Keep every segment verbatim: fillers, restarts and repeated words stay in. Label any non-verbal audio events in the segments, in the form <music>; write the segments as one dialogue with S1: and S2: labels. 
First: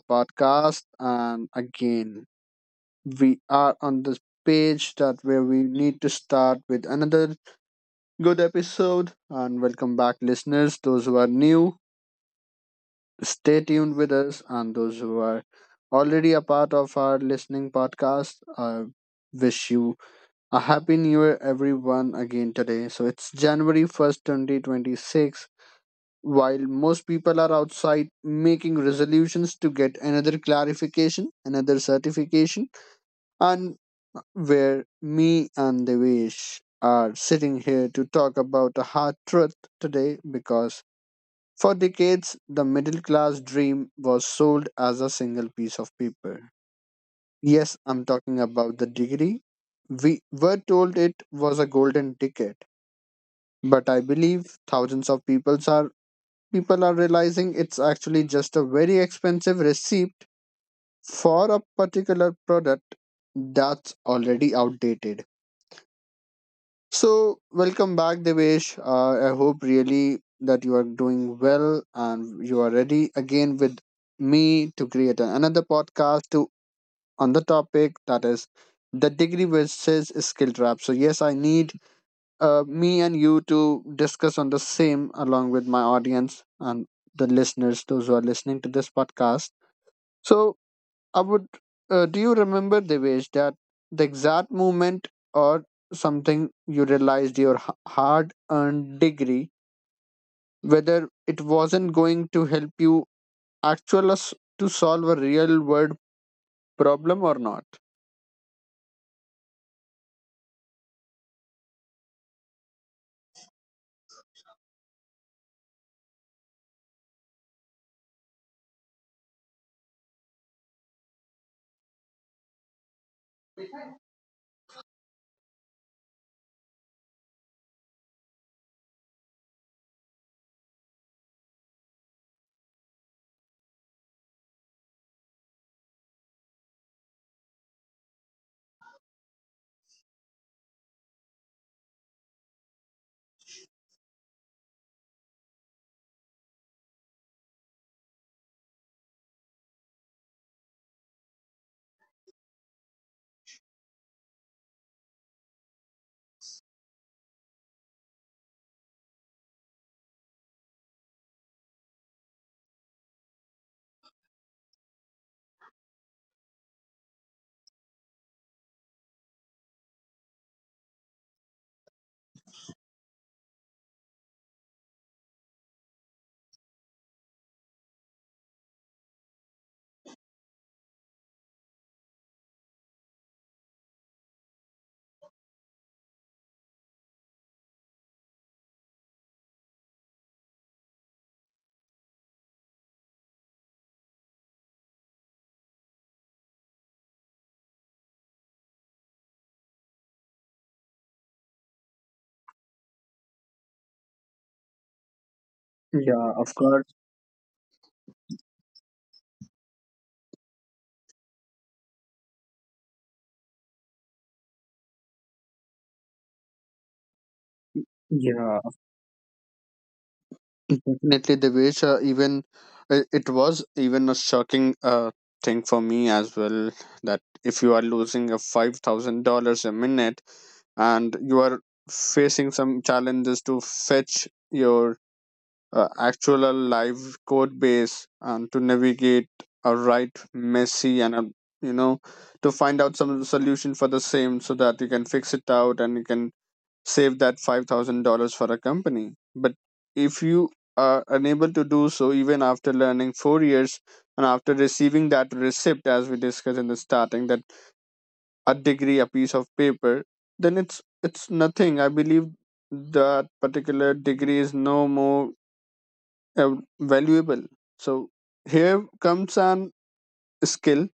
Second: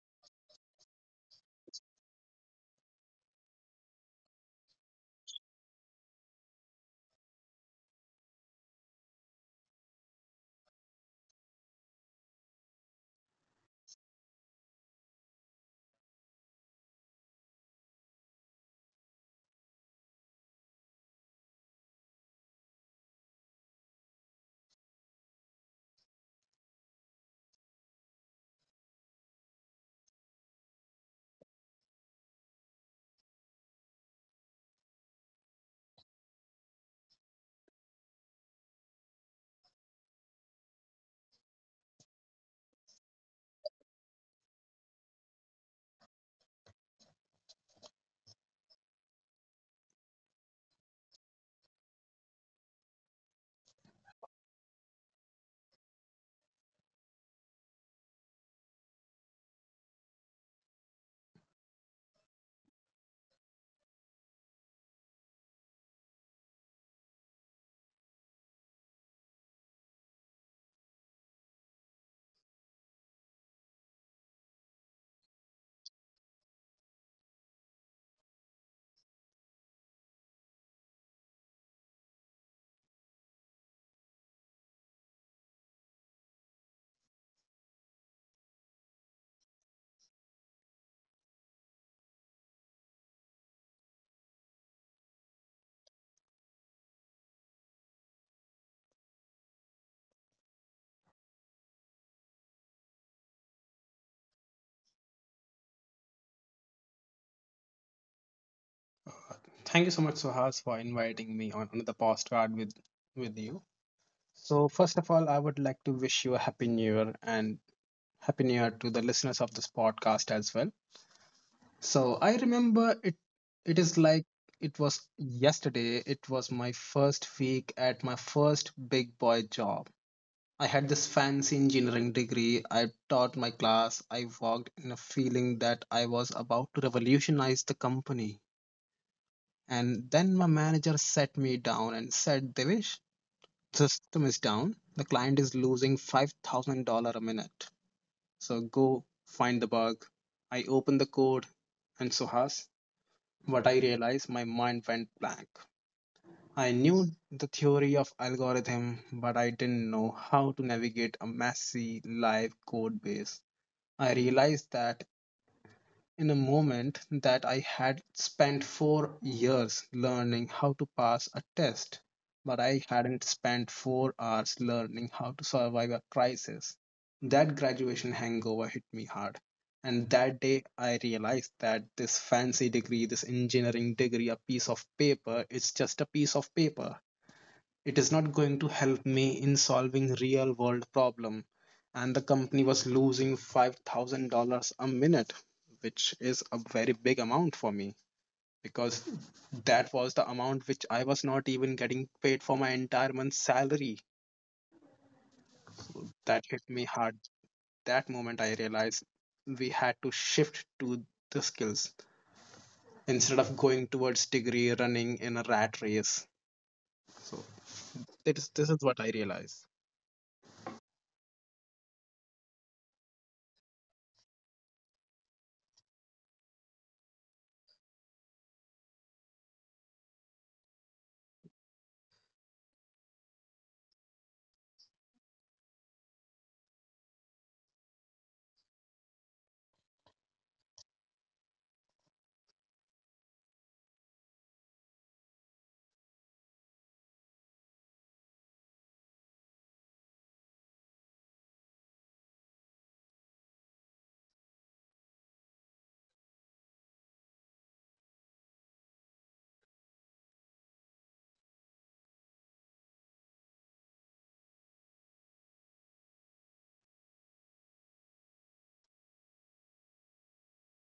S1: podcast. And again, we are on this page that where we need to start with another good episode. And welcome back, listeners. Those who are new, stay tuned with us, and those who are already a part of our listening podcast, I wish you a happy new year, everyone. Again today, so it's January first, twenty twenty six. While most people are outside making resolutions to get another clarification, another certification, and where me and Devesh are sitting here to talk about a hard truth today, because for decades the middle class dream was sold as a single piece of paper. Yes, I'm talking about the degree. We were told it was a golden ticket, but I believe thousands of people are people are realizing it's actually just a very expensive receipt for a particular product that's already outdated. So, welcome back, Devesh. Uh, I hope really that you are doing well and you are ready again with me to create another podcast to on the topic that is the degree versus skill trap. So, yes, I need uh, me and you to discuss on the same along with my audience and the listeners, those who are listening to this podcast. So, I would, uh, do you remember, Devesh, that the exact moment or something you realized your hard earned degree, whether it wasn't going to help you actual us to solve a real world problem or not?
S2: Thank you so much, Suhas, for inviting me on another postcard with with you. So first of all, I would like to wish you a happy new year, and happy new year to the listeners of this podcast as well. So I remember it, it is like it was yesterday. It was my first week at my first big boy job. I had this fancy engineering degree. I taught my class. I worked in a feeling that I was about to revolutionize the company. And then my manager sat me down and said, Devish, the system is down. The client is losing five thousand dollars a minute. So go find the bug. I opened the code, and so has, what I realized, my mind went blank. I knew the theory of algorithm, but I didn't know how to navigate a messy live code base. I realized, that in a moment, that I had spent four years learning how to pass a test, but I hadn't spent four hours learning how to survive a crisis. That graduation hangover hit me hard. And that day, I realized that this fancy degree, this engineering degree, a piece of paper, it's just a piece of paper, it is not going to help me in solving real world problem. And the company was losing five thousand dollars a minute, which is a very big amount for me, because that was the amount which I was not even getting paid for my entire month's salary.
S1: Yeah,
S2: That
S1: of
S2: hit me
S1: course.
S2: hard. That moment I realized we had to shift to the skills instead of going towards degree, running in a rat race. So it is,
S1: Yeah,
S2: this is what I realized.
S1: definitely, Devesh. Uh, even it, it was even a shocking uh, thing for me as well, that if you are losing a five thousand dollars a minute and you are facing some challenges to fetch your uh, actual live code base and to navigate a right messy and a, you know, to find out some solution for the same so that you can fix it out and you can save that five thousand dollars for a company. But if you are unable to do so, even after learning four years and after receiving that receipt, as we discussed in the starting, that a degree, a piece of paper, then it's it's nothing. I believe that particular degree is no more uh, valuable. So here comes an skill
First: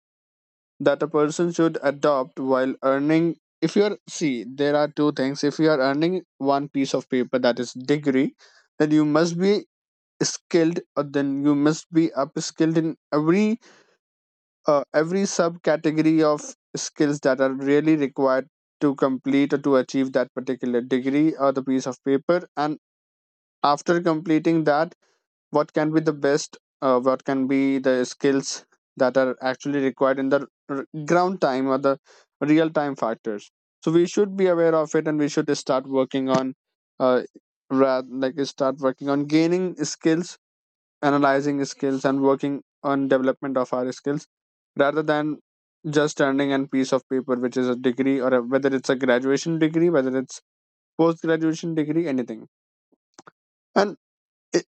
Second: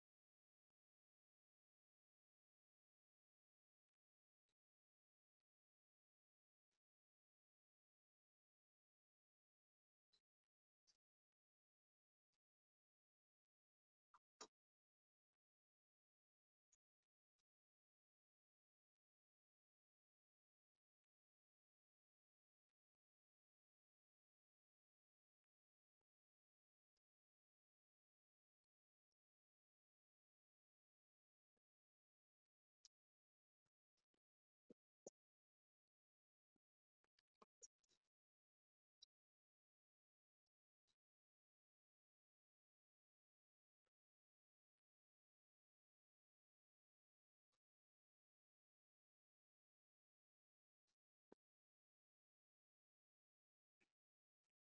S1: that a person should adopt while earning. If you're see, there are two things: if you are earning one piece of paper, that is degree, then you must be skilled, or then you must be upskilled in every uh, every subcategory of skills that are really required to complete or to achieve that particular degree or the piece of paper. And after completing that, what can be the best uh, what can be the skills that are actually required in the r- ground time or the real time factors. So we should be aware of it and we should start working on uh, rather like start working on gaining skills, analyzing skills, and working on development of our skills, rather than just earning a piece of paper which is a degree or a, whether it's a graduation degree, whether it's post graduation degree, anything. And it,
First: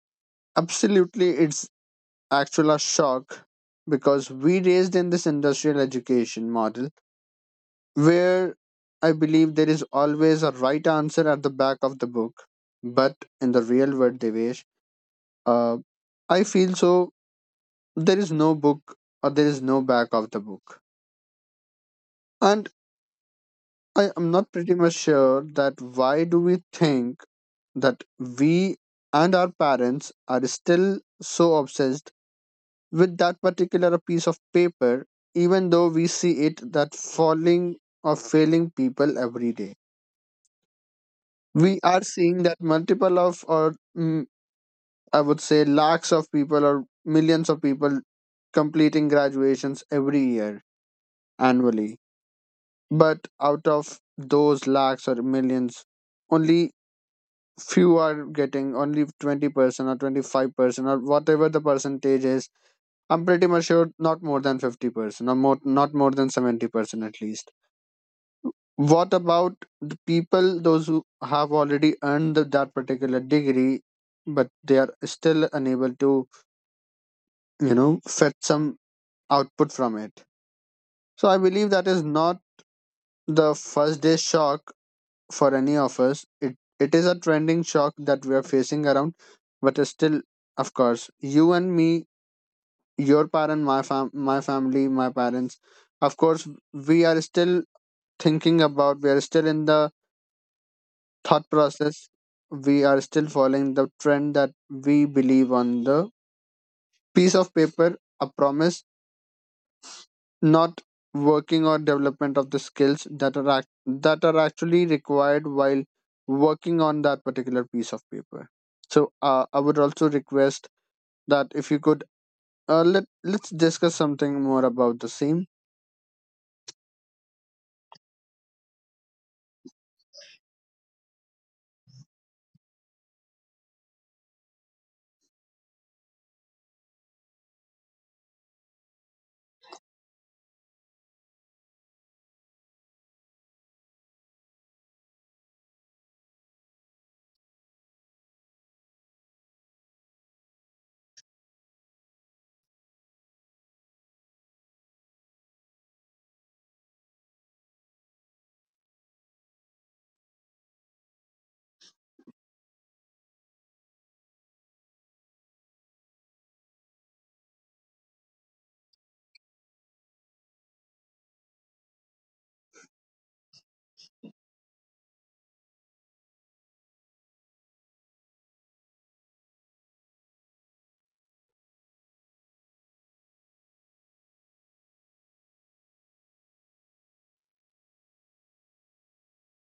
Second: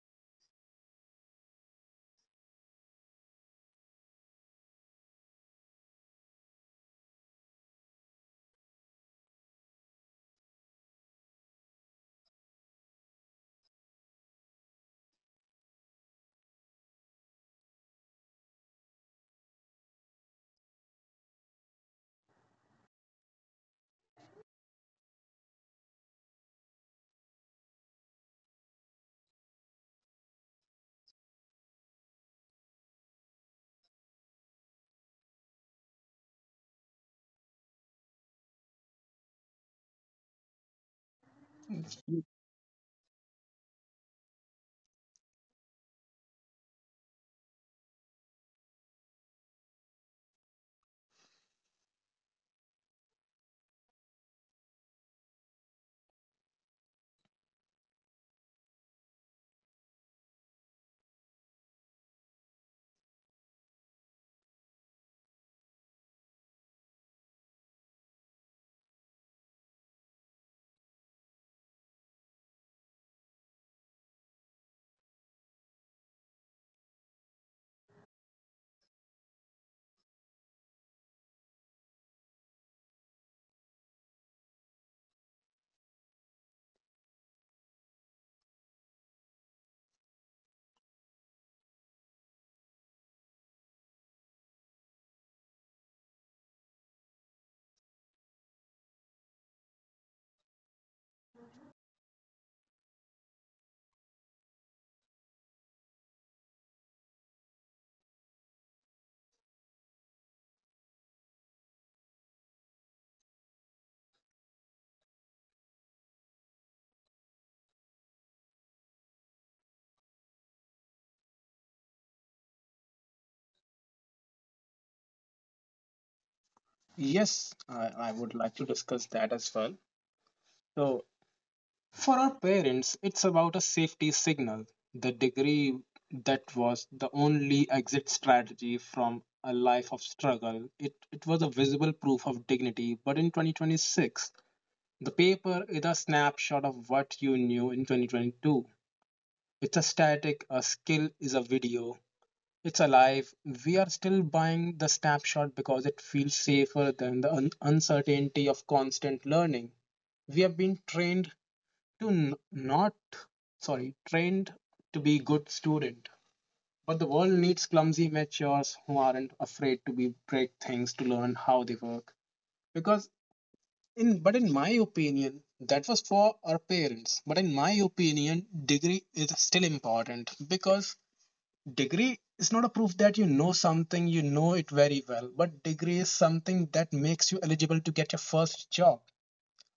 S1: absolutely it's actual a shock, because we raised in this industrial education model where I believe there is always a right answer at the back of the book. But in the real world, Devesh, uh, I feel so there is no book or there is no back of the book. And I am not pretty much sure that why do we think that we and our parents are still so obsessed with that particular piece of paper, even though we see it that falling or failing people every day. We are seeing that multiple of, or mm, I would say, lakhs of people or millions of people completing graduations every year annually. But out of those lakhs or millions, only few are getting, only twenty percent or twenty-five percent or whatever the percentage is. I'm pretty much sure not more than fifty percent, or more, not more than seventy percent at least. What about the people, those who have already earned the, that particular degree, but they are still unable to, you know, fetch some output from it? So I believe that is not the first day shock for any of us. It It is a trending shock that we are facing around, but it's still, of course, you and me, your parent, my, fam- my family, my parents, of course, we are still thinking about. We are still in the thought process. We are still following the trend that we believe on the piece of paper, a promise, not working or development of the skills that are act- that are actually required while working on that particular piece of paper. So uh, I would also request that if you could uh, let let's discuss something more about the same.
S2: Yes, I, I would like to discuss that as well. So, for our parents, it's about a safety signal. The degree, that was the only exit strategy from a life of struggle. It, it was a visible proof of dignity. But in twenty twenty-six, the paper is a snapshot of what you knew in twenty twenty-two. It's a static, a skill is a video. It's alive. We are still buying the snapshot because it feels safer than the un- uncertainty of constant learning. We have been trained to n- not, sorry, trained to be good student. But the world needs clumsy matures who aren't afraid to be break things to learn how they work. Because in but in my opinion, that was for our parents. But in my opinion, degree is still important, because degree is not a proof that you know something, you know it very well, but degree is something that makes you eligible to get your first job.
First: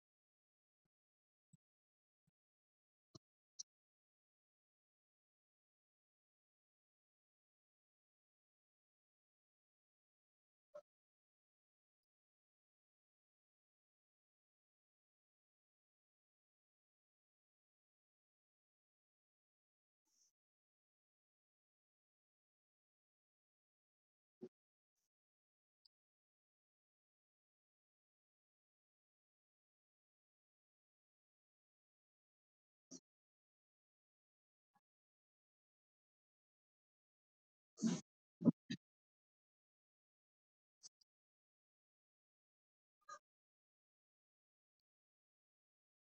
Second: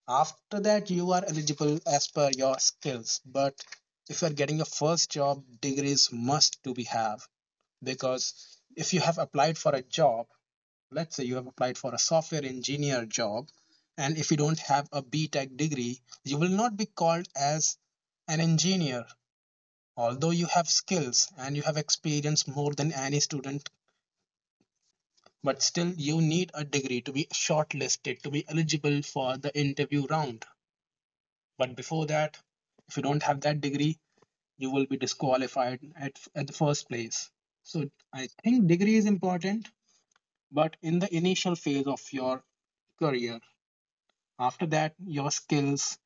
S2: After that you are eligible as per your skills, but if you are getting your first job, degrees must to be have, because if you have applied for a job, let's say you have applied for a software engineer job, and if you don't have a B Tech degree, you will not be called as an engineer. Although you have skills and you have experience more than any student, but still you need a degree to be shortlisted, to be eligible for the interview round. But before that, if you don't have that degree, you will be disqualified at, at the first place. So I think degree is important, but in the initial phase of your career. After that, your skills,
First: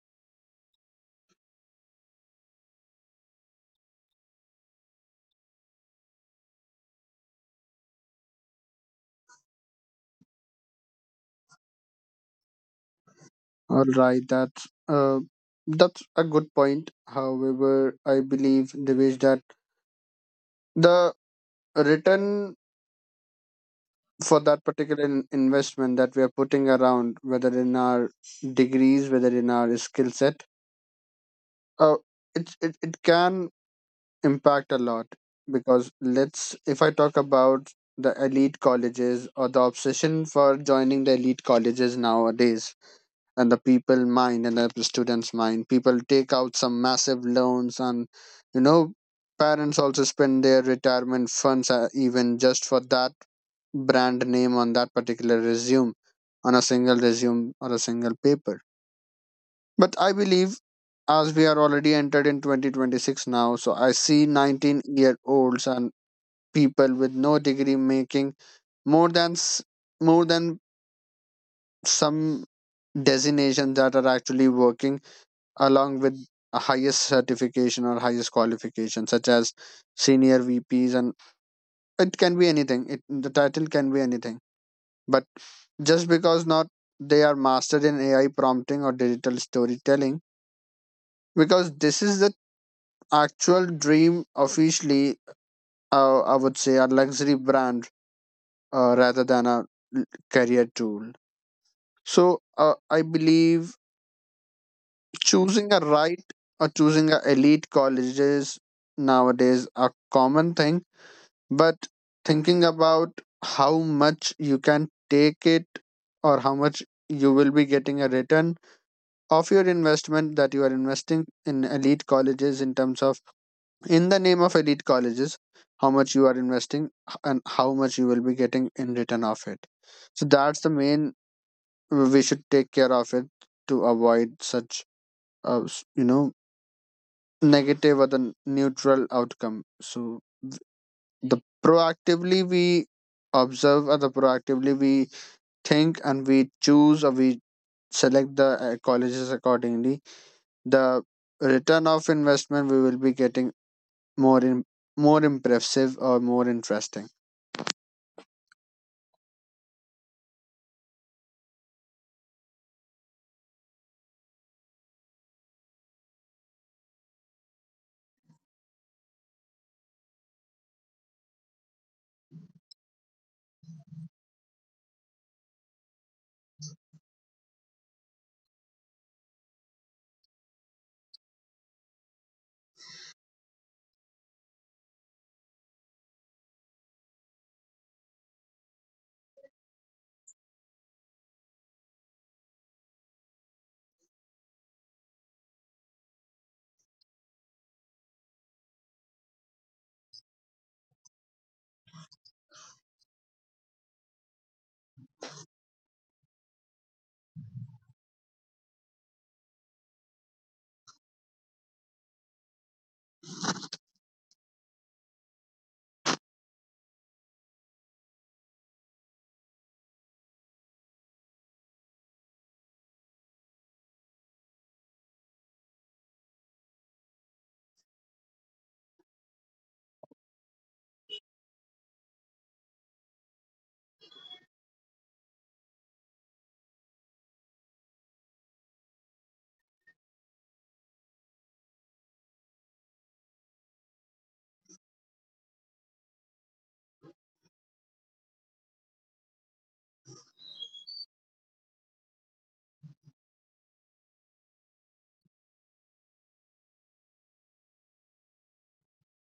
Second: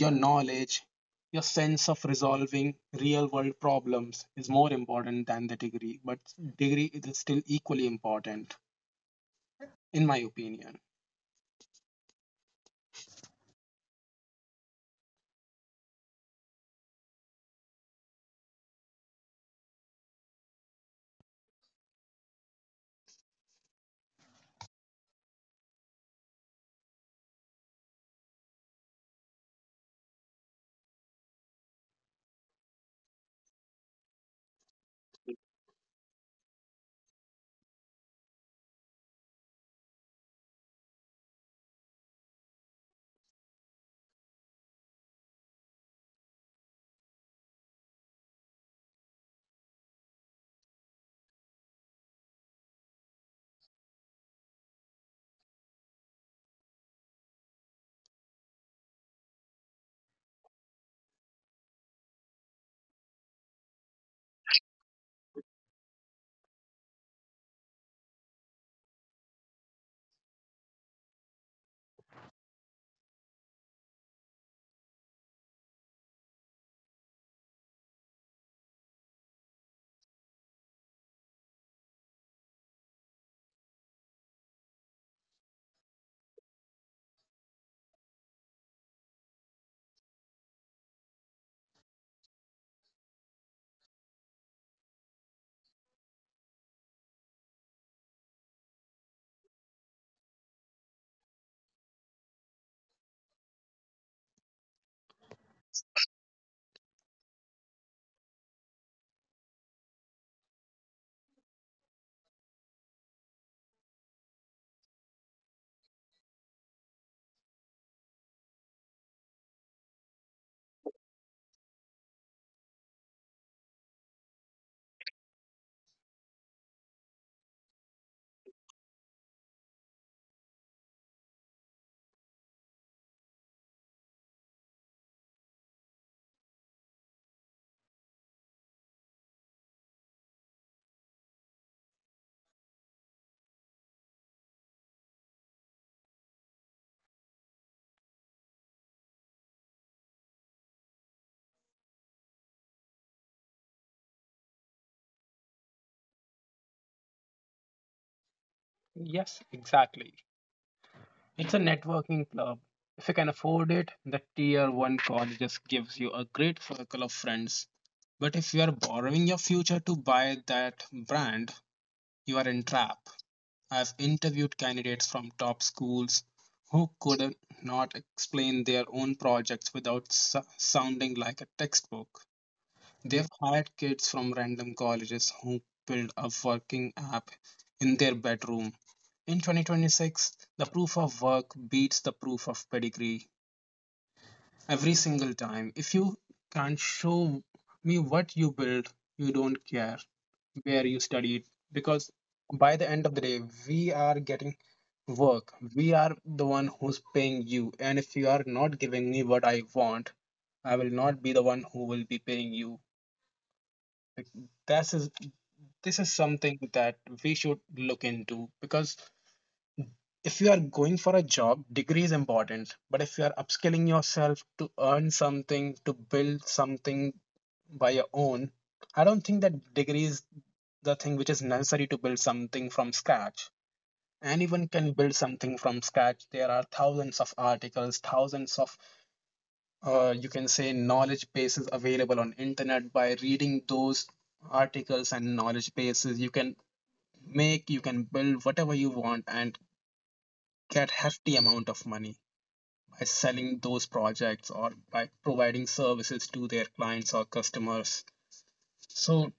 S2: your knowledge, your sense of resolving real world problems is more important than the degree, but degree is still equally important, in my opinion.
S1: All right, that's uh, that's a good point. However, I believe Devesh that the return for that particular in- investment that we are putting around, whether in our degrees, whether in our skill set, uh, it, it it can impact a lot, because let's if I talk about the elite colleges or the obsession for joining the elite colleges nowadays, and the people mind and the students mind, people take out some massive loans and, you know, parents also spend their retirement funds, uh, even just for that brand name on that particular resume, on a single resume or a single paper. But I believe as we are already entered in twenty twenty-six now, so I see nineteen year olds and people with no degree making more than s- more than some designations that are actually working along with a highest certification or highest qualification such as senior vps, and it can be anything. It, the title can be anything. But just because not they are mastered in A I prompting or digital storytelling, because this is the actual dream officially, uh, I would say, a luxury brand uh, rather than a l- career tool. So uh, I believe choosing a right or choosing a elite colleges nowadays a common thing, but thinking about how much you can take it, or how much you will be getting a return of your investment that you are investing in elite colleges, in terms of in the name of elite colleges, how much you are investing h- and how much you will be getting in return of it. So that's the main, we should take care of it, to avoid such uh, s- you know, negative or the n- neutral outcome. So th- the proactively we observe, or the proactively we think and we choose or we select the uh, colleges accordingly, the return of investment we will be getting more in, more impressive or more interesting.
S2: Yes, exactly. It's a networking club. If you can afford it, the tier one colleges gives you a great circle of friends. But if you are borrowing your future to buy that brand, you are in trap. I've interviewed candidates from top schools who could not explain their own projects without su- sounding like a textbook. They've hired kids from random colleges who built a working app in their bedroom. In twenty twenty-six, the proof of work beats the proof of pedigree every single time. If you can't show me what you build, you don't care where you studied, because by the end of the day, we are getting work. We are the one who's paying you. And if you are not giving me what I want, I will not be the one who will be paying you. Like, This is this is something that we should look into, because if you are going for a job, degree is important. But if you are upskilling yourself to earn something, to build something by your own, I don't think that degree is the thing which is necessary to build something from scratch. Anyone can build something from scratch. There are thousands of articles, thousands of uh, you can say knowledge bases available on internet. By reading those articles and knowledge bases, you can make, you can build whatever you want and get hefty amount of money by selling those projects or by providing services to their clients or customers. So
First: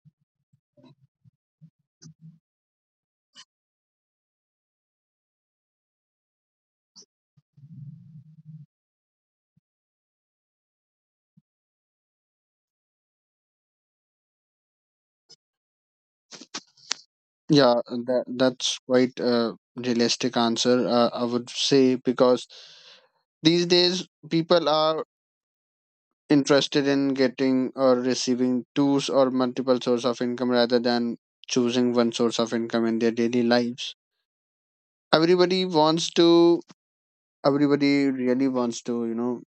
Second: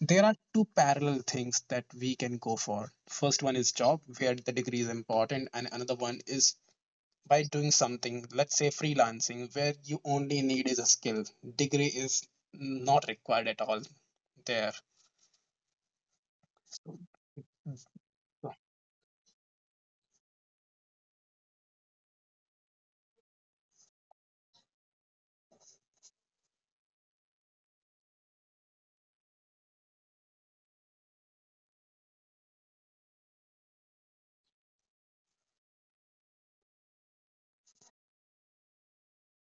S2: there are two parallel things that we can go for. First one is job, where the degree is important, and another one is by doing something, let's say freelancing, where you only need is a skill. Degree is not required at all there. So,
S1: Yeah, that, that's quite a realistic answer, uh, I would say, because these days people are interested in getting or receiving tools or multiple source of income rather than choosing one source of income in their daily lives. Everybody wants to, everybody really wants to, you know,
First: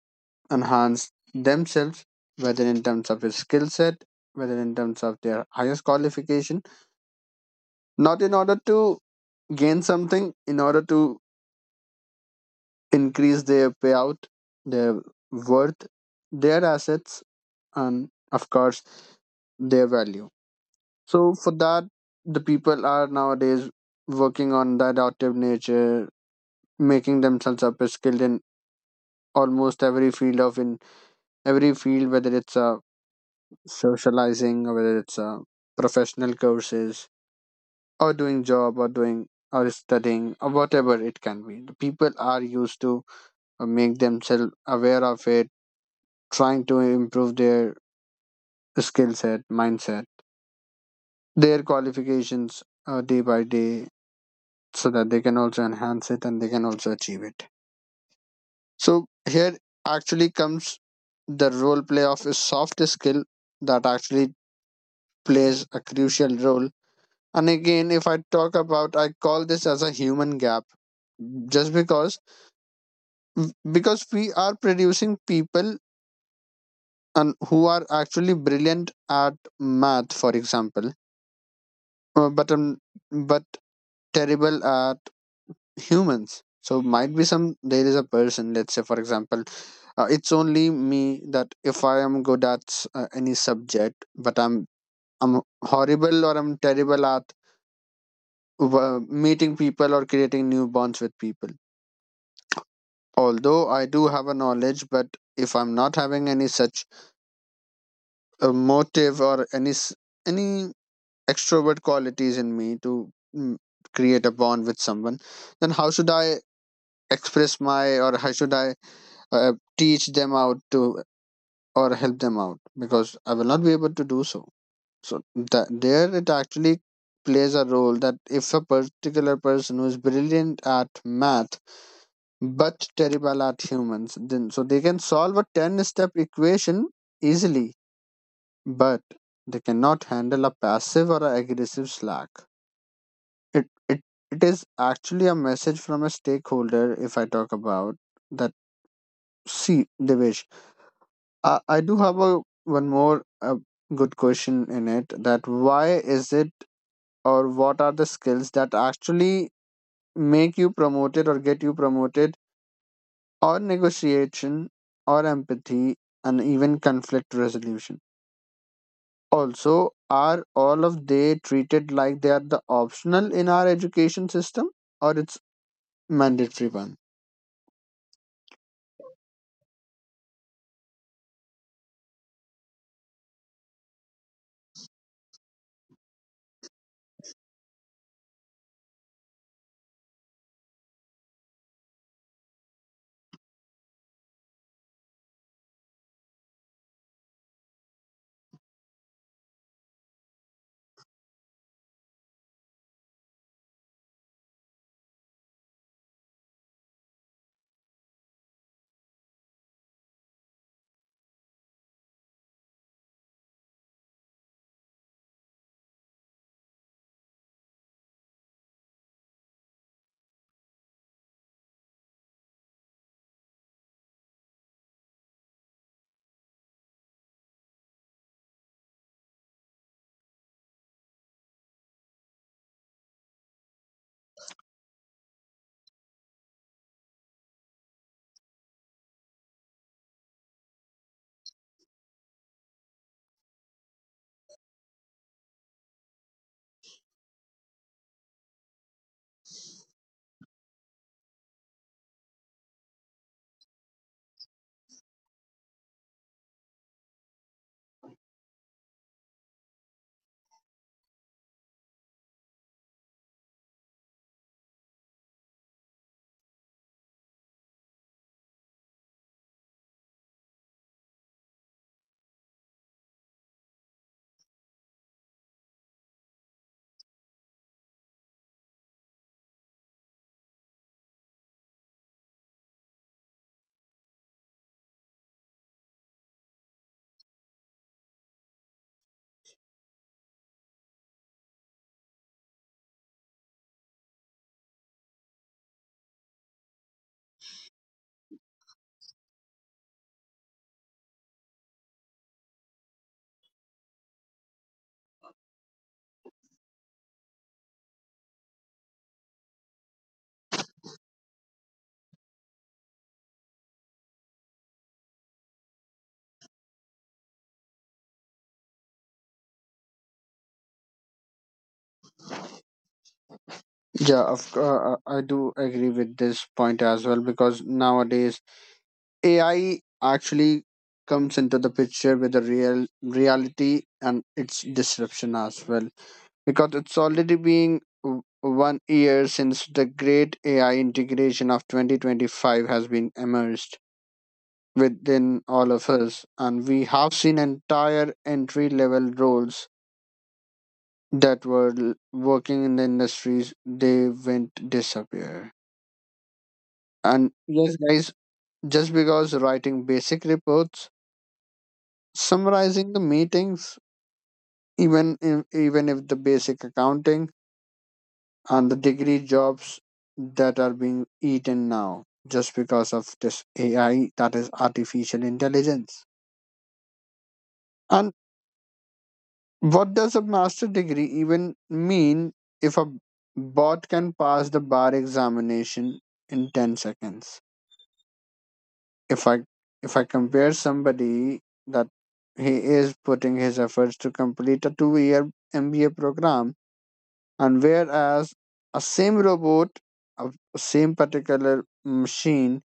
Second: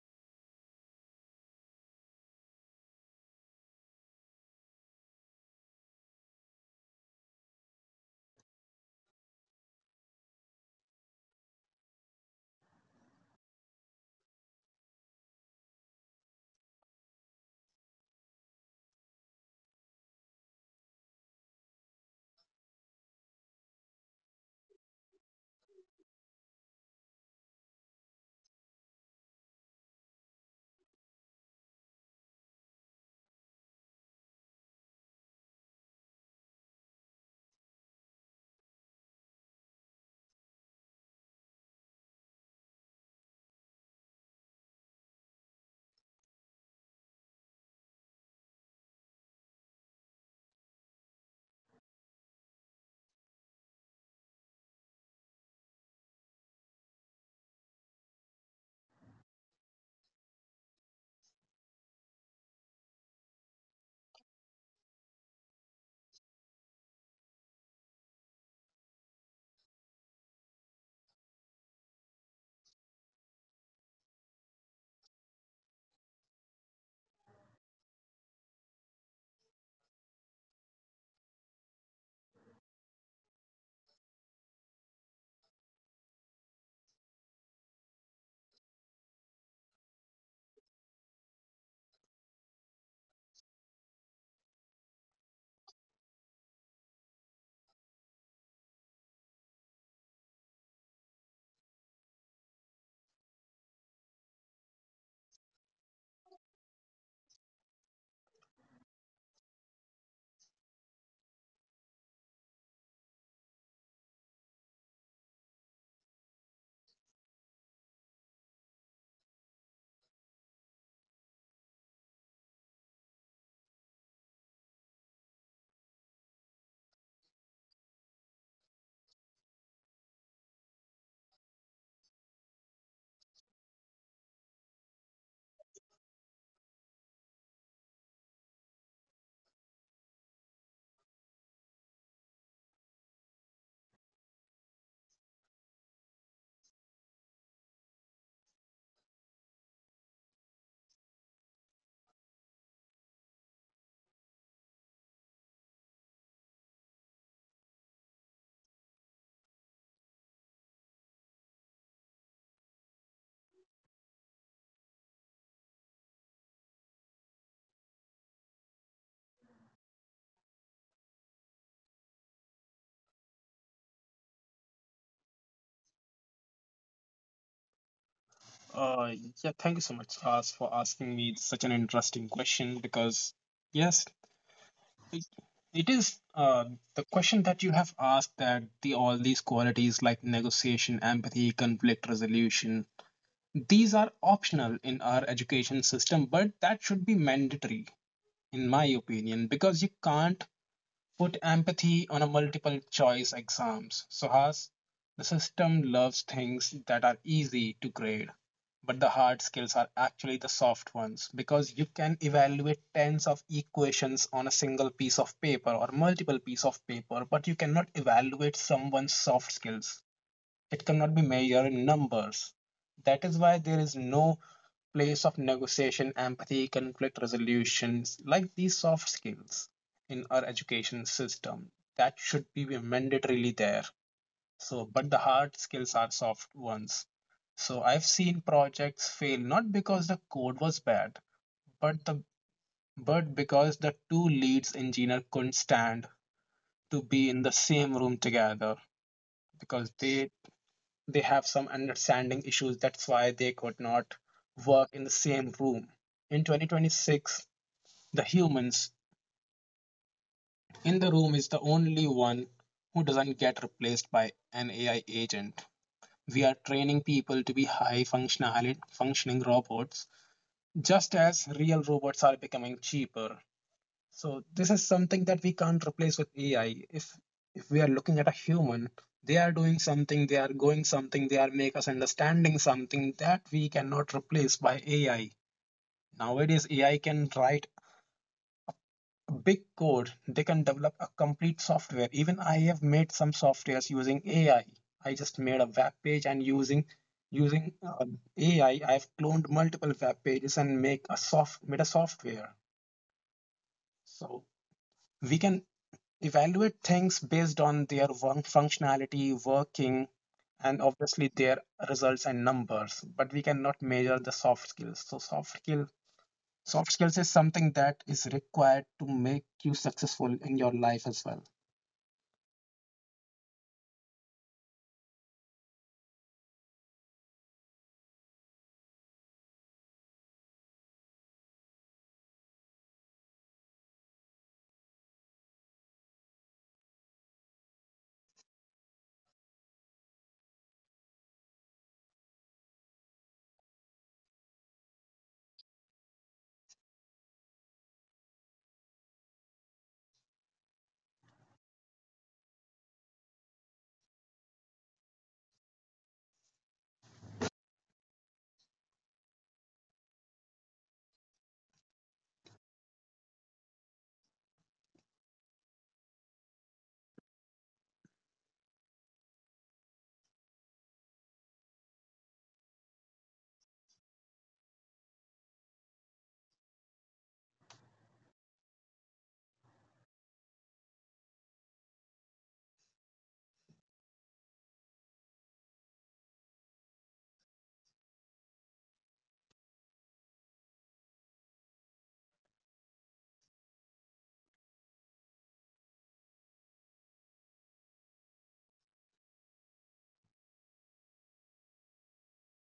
S1: enhance themselves, whether in terms of their skill set, whether in terms of their highest qualification, not in order to gain something, in order to increase their payout, their worth, their assets, and of course, their value. So, for that, the people are nowadays working on the adaptive nature, making themselves up skilled in almost every field of, in every field, whether it's a socializing, whether it's uh, professional courses or doing job or doing or studying or whatever it can be. The people are used to uh, make themselves aware of it, trying to improve their skill set, mindset, their qualifications uh, day by day, so that they can also enhance it and they can also achieve it. So here actually comes the role play of a soft skill that actually plays a crucial role. And again, if I talk about, I call this as a human gap, just because because we are producing people and who are actually brilliant at math, for example, uh, but um, but terrible at humans. So might be some there is a person, let's say for example, uh, it's only me, that if I am good at s- uh, any subject, but I'm I'm horrible or I'm terrible at uh, meeting people or creating new bonds with people, although I do have a knowledge. But if I'm not having any such uh, motive or any s- any extrovert qualities in me to mm, create a bond with someone, then how should I express my, or how should I uh, teach them out to or help them out? Because I will not be able to do so. So that there it actually plays a role, that if a particular person who is brilliant at math but terrible at humans, then, so they can solve a ten step equation easily, but they cannot handle a passive or a aggressive slack. It, it, it is actually a message from a stakeholder, if I talk about that. See, Devesh, I, I do have a one more uh good question in it, that why is it, or what are the skills that actually make you promoted or get you promoted, or negotiation or empathy and even conflict resolution. Also, are all of they treated like they are the optional in our education system, or it's mandatory one?
S2: uh, yeah, thank you so much, Faz, for asking me such an interesting question, because yes, It, it is uh, the question that you have asked, that the all these qualities like negotiation, empathy, conflict resolution, these are optional in our education system, but that should be mandatory, in my opinion, because you can't put empathy on a multiple choice exams. So Suhas, the system loves things that are easy to grade, but the hard skills are actually the soft ones, because you can evaluate tens of equations on a single piece of paper or multiple piece of paper, but you cannot evaluate someone's soft skills. It cannot be measured in numbers. That is why there is no place of negotiation, empathy, conflict resolutions, like these soft skills, in our education system. That should be mandatorily there. So, but the hard skills are soft ones. So I've seen projects fail not because the code was bad, but the but because the two leads engineer couldn't stand to be in the same room together, because they they have some understanding issues. That's why they could not work in the same room. In twenty twenty-six, the humans in the room is the only one who doesn't get replaced by an A I agent. We are training people to be high functionality functioning robots, just as real robots are becoming cheaper. So this is something that we can't replace with A I. If if we are looking at a human, they are doing something, they are going something, they are make us understanding something that we cannot replace by A I. Nowadays, A I can write big code. They can develop a complete software. Even I have made some softwares using A I. I I just made a web page and using using um, A I, I've cloned multiple web pages and make a soft made a software. So we can evaluate things based on their one functionality, working, and obviously their results and numbers, but we cannot measure the soft skills. So soft skill soft skills is something that is required to make you successful in your life as well.
S1: Yeah, of, c- uh, uh, I do agree with this point as well, because nowadays A I actually comes into the picture with the real reality and its disruption as well, because it's already been w- one year since the great A I integration of twenty twenty-five has been emerged within all of us, and we have seen entire entry level roles that were l- working in the industries they went disappear. And yes, guys, just because writing basic reports, summarizing the meetings, even if, even if the basic accounting and the degree jobs that are being eaten now just because of this A I, that is artificial intelligence. And what does a master degree even mean if a bot can pass the bar examination in ten seconds? If I if I compare somebody that he is putting his efforts to complete a two year M B A program, and whereas a same robot, a same particular machine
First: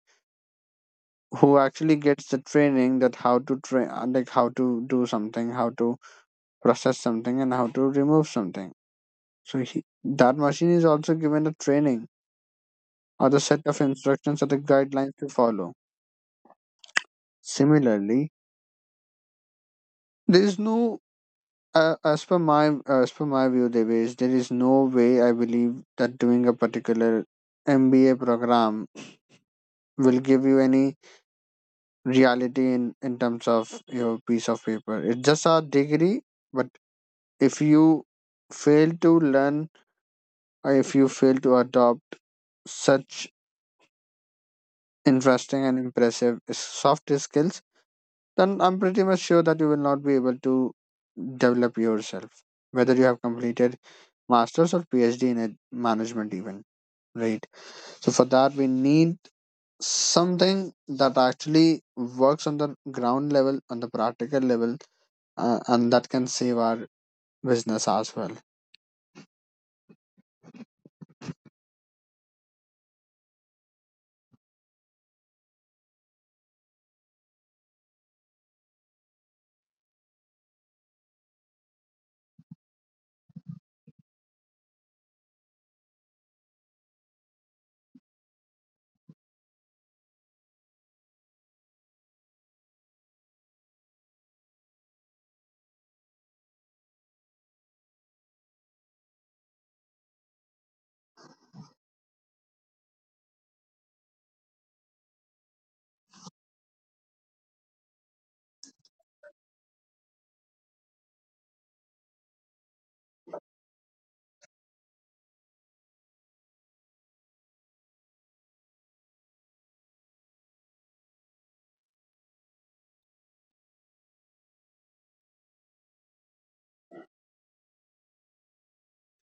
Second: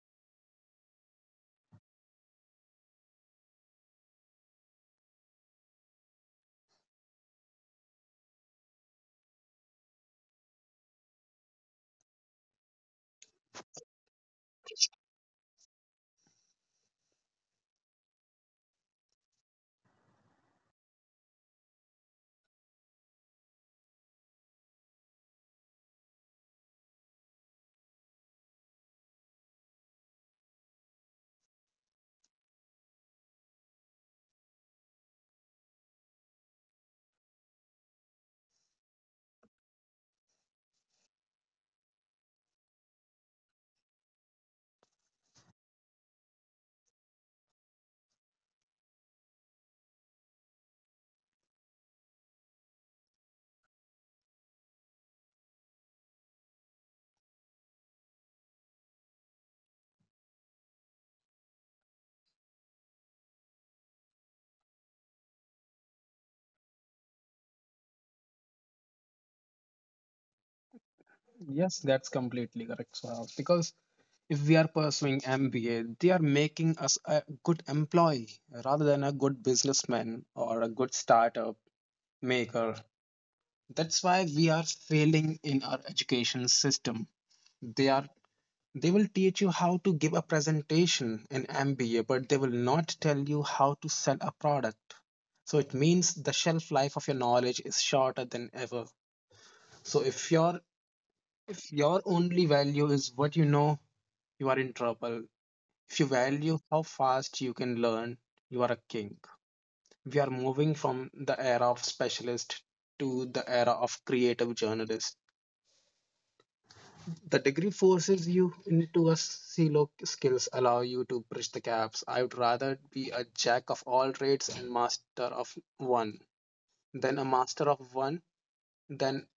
S1: who actually gets the training that how to train, uh, like how to do something, how to process something, and how to remove something, so he, that machine is also given a training or the set of instructions or the guidelines to follow. Similarly, there is no uh, as per my as per my view, there is there is no way I believe that doing a particular M B A program will give you any reality in in terms of your piece of paper, it's just a degree. But if you fail to learn, or if you fail to adopt such interesting and impressive s- soft skills, then I'm pretty much sure that you will not be able to develop yourself, whether you have completed master's or P H D in it- management, even, right. So for that, we need something that actually works on the ground level, on the practical level, uh, and that can save our business as well.
S2: Yes, that's completely correct, Saurabh. Because if we are pursuing M B A, they are making us a good employee rather than a good businessman or a good startup maker. That's why we are failing in our education system. They are they will teach you how to give a presentation in M B A, but they will not tell you how to sell a product. So it means the shelf life of your knowledge is shorter than ever. So if your if your only value is what you know, you are in trouble. If you value how fast you can learn, you are a king. We are moving from the era of specialist to the era of creative journalist. The degree forces you into a silo, skills allow you to bridge the gaps. I would rather be a jack of all trades and master of one than a master of one than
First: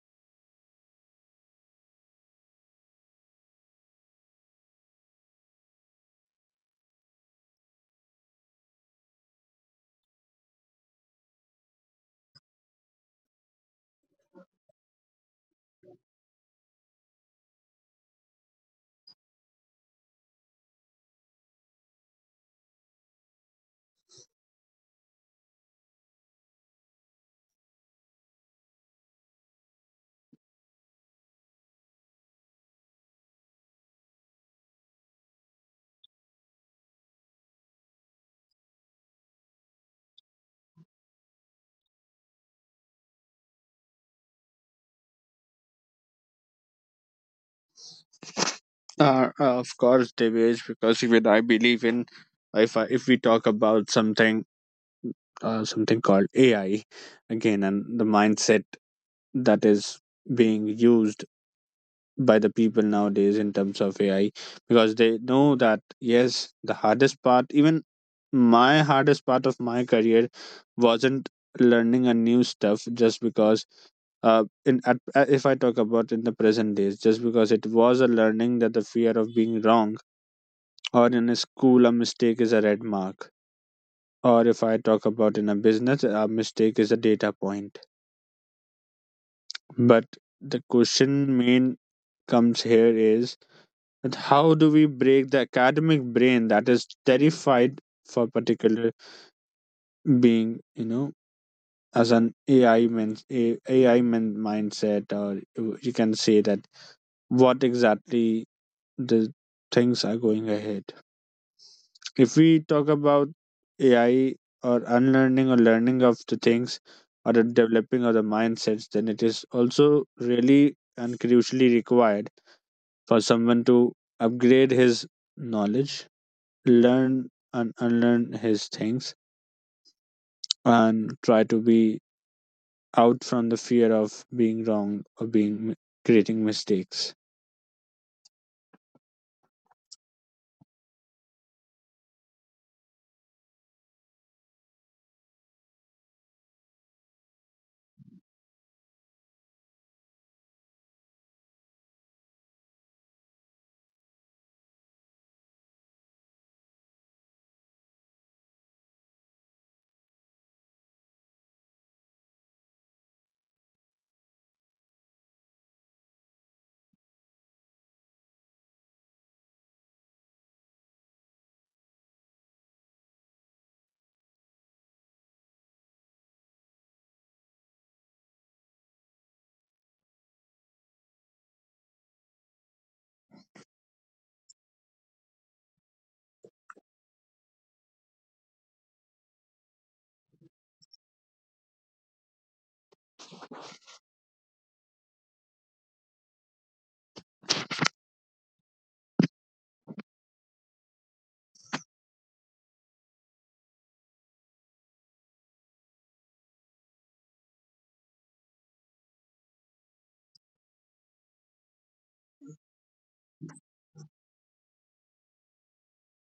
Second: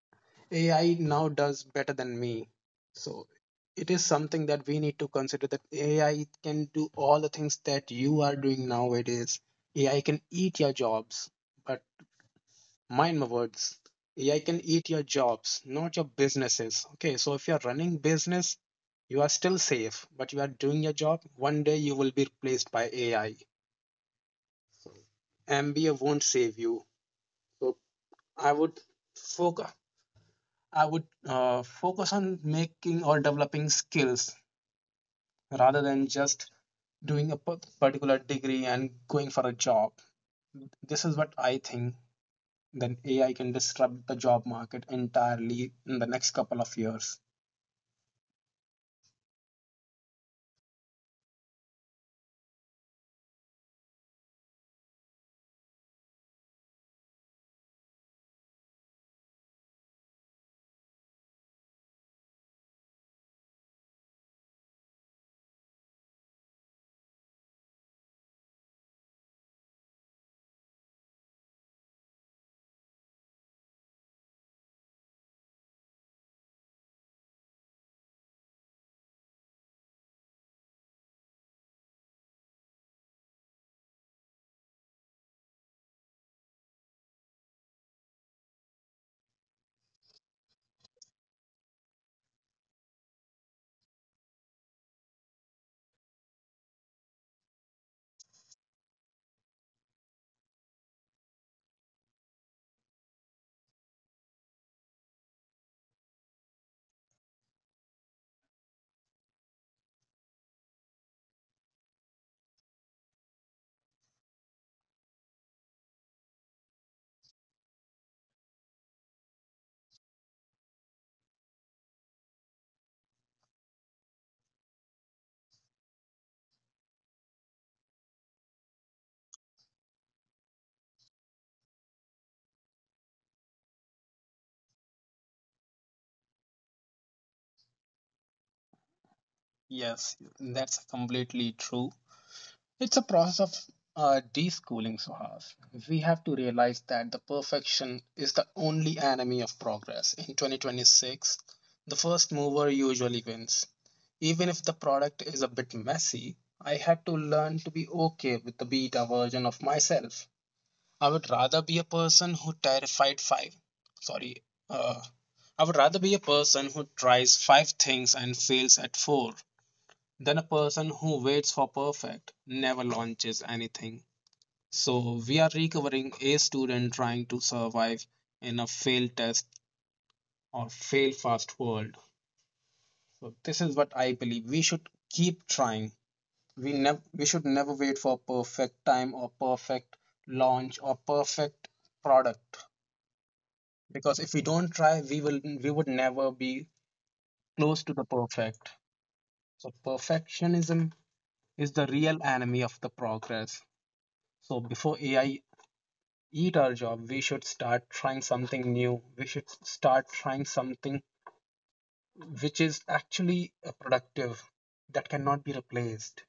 S2: A I now does better than me. So it is something that we need to consider, that A I can do all the things that you are doing nowadays. A I can eat your jobs, but mind my words. A I can eat your jobs, not your businesses. Okay, so if you're running business, you are still safe, but you are doing your job, one day you will be replaced by A I. M B A won't save you. So I would focus. I would uh, focus on making or developing skills rather than just doing a particular degree and going for a job. This is what I think, that A I can disrupt the job market entirely in the next couple of years.
S1: Uh, uh, of course, Devesh, because even I believe in, if I, if we talk about something, uh, something called A I again, and the mindset that is being used by the people nowadays in terms of A I, because they know that, yes, the hardest part, even my hardest part of my career, wasn't learning a new stuff just because. Uh, in at, uh, if I talk about in the present days, just because it was a learning that the fear of being wrong, or in a school a mistake is a red mark, or if I talk about in a business a mistake is a data point. But the question main comes here is, but how do we break the academic brain that is terrified for particular being, you know, as an A I men, A- AI men mindset, or you you can say that what exactly the things are going ahead. If we talk about A I or unlearning or learning of the things or the developing of the mindsets, then it is also really and crucially required for someone to upgrade his knowledge, learn and unlearn his things, and try to be out from the fear of being wrong or being creating mistakes.
S2: Yes, that's completely true. It's a process of uh, deschooling, Suhas. We have to realize that the perfection is the only enemy of progress. In twenty twenty-six, the first mover usually wins. Even if the product is a bit messy, I had to learn to be okay with the beta version of myself. I would rather be a person who terrified five. Sorry, uh, I would rather be a person who tries five things and fails at four, then a person who waits for perfect, never launches anything. So we are recovering a student trying to survive in a fail test or fail fast world. So this is what I believe. We should keep trying. We never we should never wait for perfect time or perfect launch or perfect product. Because if we don't try, we will we would never be close to the perfect. So perfectionism is the real enemy of the progress. So before A I eat our job, we should start trying something new, we should start trying something which is actually uh, productive, that cannot be replaced.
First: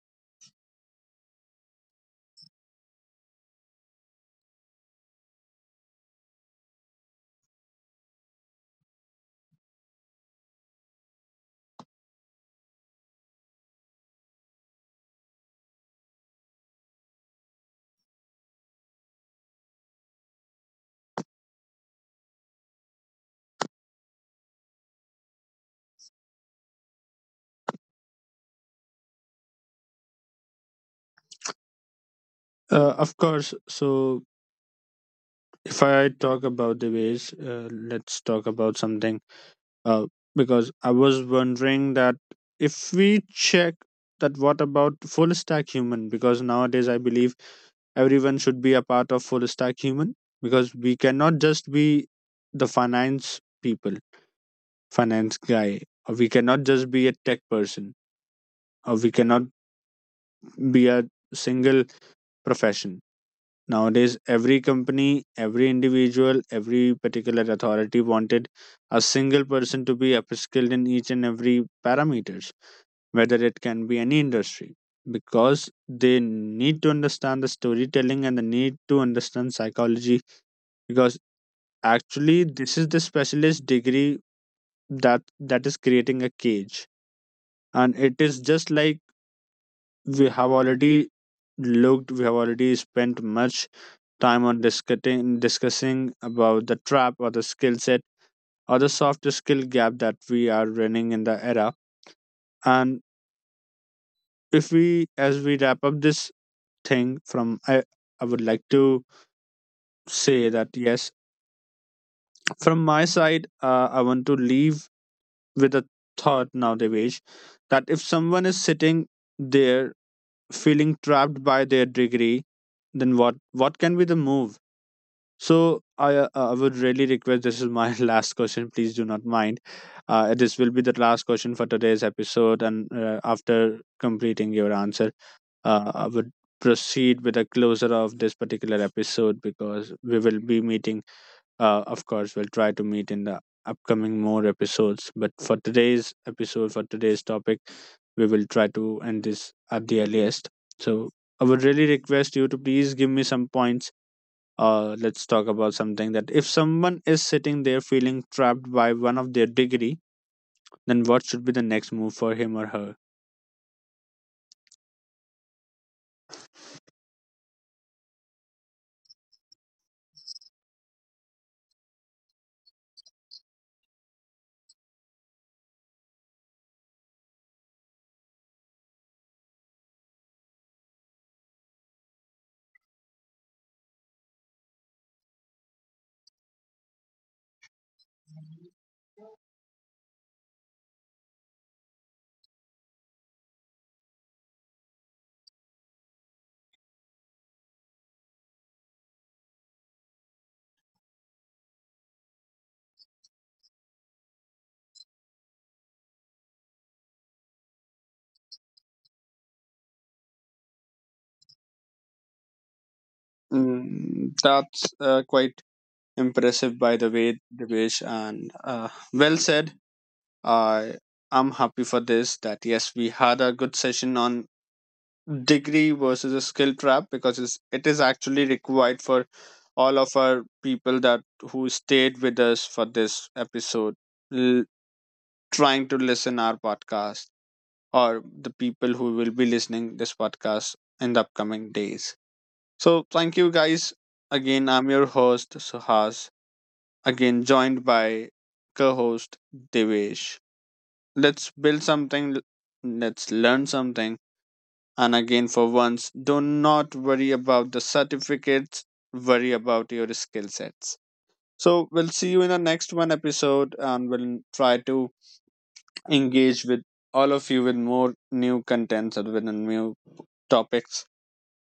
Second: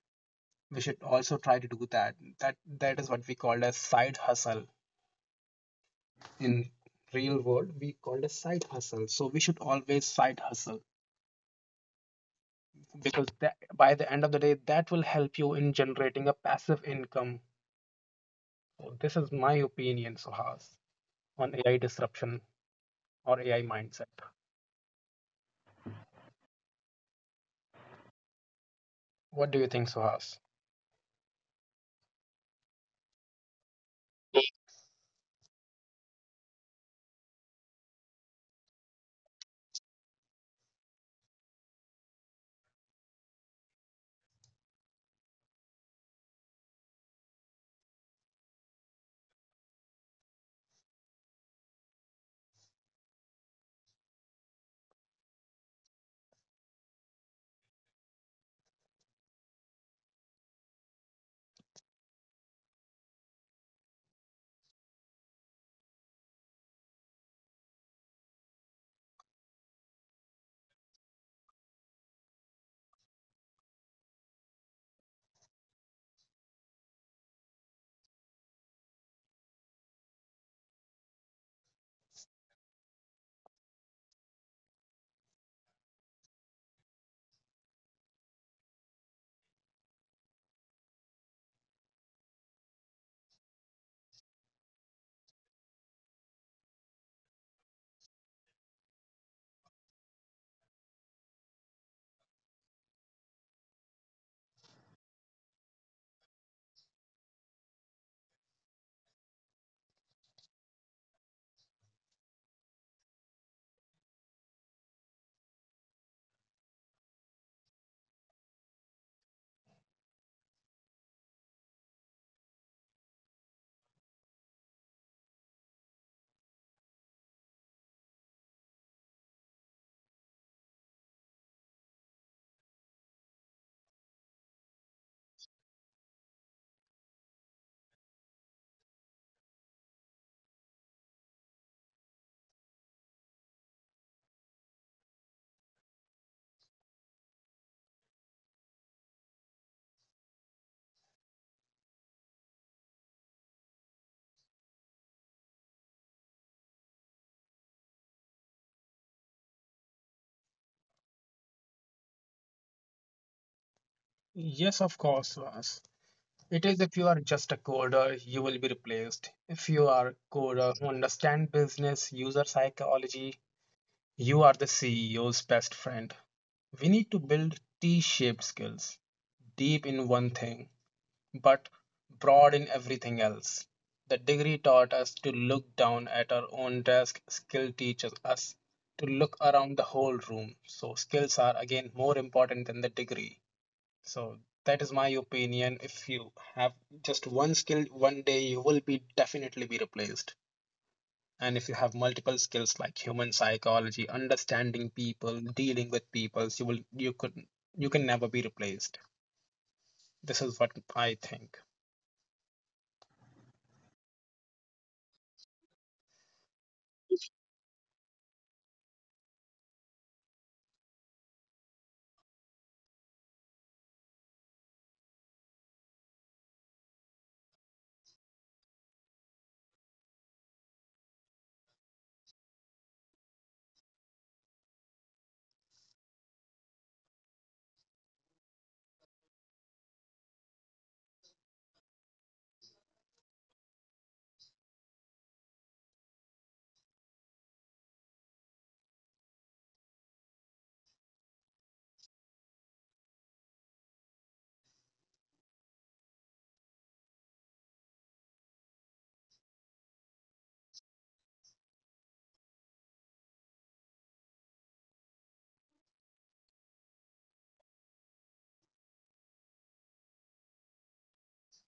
S2: We should also try to do that, that that is what we called a side hustle. In real world we called a side hustle, so we should always side hustle, because that, by the end of the day, that will help you in generating a passive income. So this is my opinion, Suhas, on AI disruption or AI mindset. What do you think, Suhas?
S1: uh, Of course. So if I talk about the ways, uh, let's talk about something, uh, because I was wondering that if we check that what about full stack human, because nowadays I believe everyone should be a part of full stack human, because we cannot just be the finance people, finance guy, or we cannot just be a tech person, or we cannot be a single profession. Nowadays every company, every individual, every particular authority wanted a single person to be upskilled in each and every parameters, whether it can be any industry, because they need to understand the storytelling and they need to understand psychology, because actually this is the specialist degree that that is creating a cage. And it is just like, we have already looked, we have already spent much time on discussing discussing about the trap or the skill set or the soft skill gap that we are running in the era. And if we, as we wrap up this thing, from i i would like to say that yes, from my side, uh, I want to leave with a thought now, Devesh, that if someone is sitting there feeling trapped by their degree, then what what can be the move. So I uh, I would really request, this is my <laughs> last question. Please do not mind. Uh, this will be the last question for today's episode, and uh, after completing your answer, uh, I would proceed with a closer of this particular episode, because we will be meeting. Uh, of course, we'll try to meet in the upcoming more episodes. But for today's episode, for today's topic, we will try to end this at the earliest. So I would really request you to please give me some points. Uh, let's talk about something, that if someone is sitting there feeling trapped by one of their degree, then what should be the next move for him or her.
S2: Yes, of course, Vas. It is, if you are just a coder, you will be replaced. If you are a coder who understand business, user psychology, you are the C E O's best friend. We need to build T-shaped skills, deep in one thing, but broad in everything else. The degree taught us to look down at our own desk. Skill teaches us to look around the whole room. So skills are again more important than the degree. So that is my opinion. If you have just one skill, one day you will be definitely be replaced. And if you have multiple skills like human psychology, understanding people, dealing with people, you will you could you can never be replaced. This is what I think.
S1: Mm, that's uh, quite impressive, by the way, Devesh, and uh, well said. I I'm happy for this. That yes, we had a good session on degree versus a skill trap, because it's, it is actually required for all of our people that who stayed with us for this episode, l- trying to listen our podcast, or the people who will be listening this podcast in the upcoming days. So thank you guys. Again, I'm your host Suhas. Again, joined by co-host Devesh. Let's build something. Let's learn something. And again, for once, do not worry about the certificates. Worry about your skill sets. So we'll see you in the next one episode, and we'll try to engage with all of you with more new contents and with new topics.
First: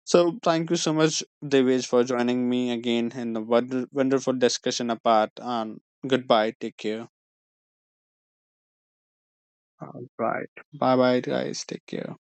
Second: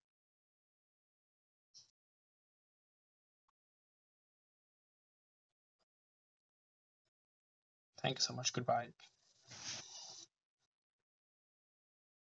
S1: So thank you so much, Devesh, for joining me again in the wonder- wonderful discussion apart. And goodbye. Take care.
S2: Thank you so much. Goodbye.
S1: All right. Bye bye, guys. Take care.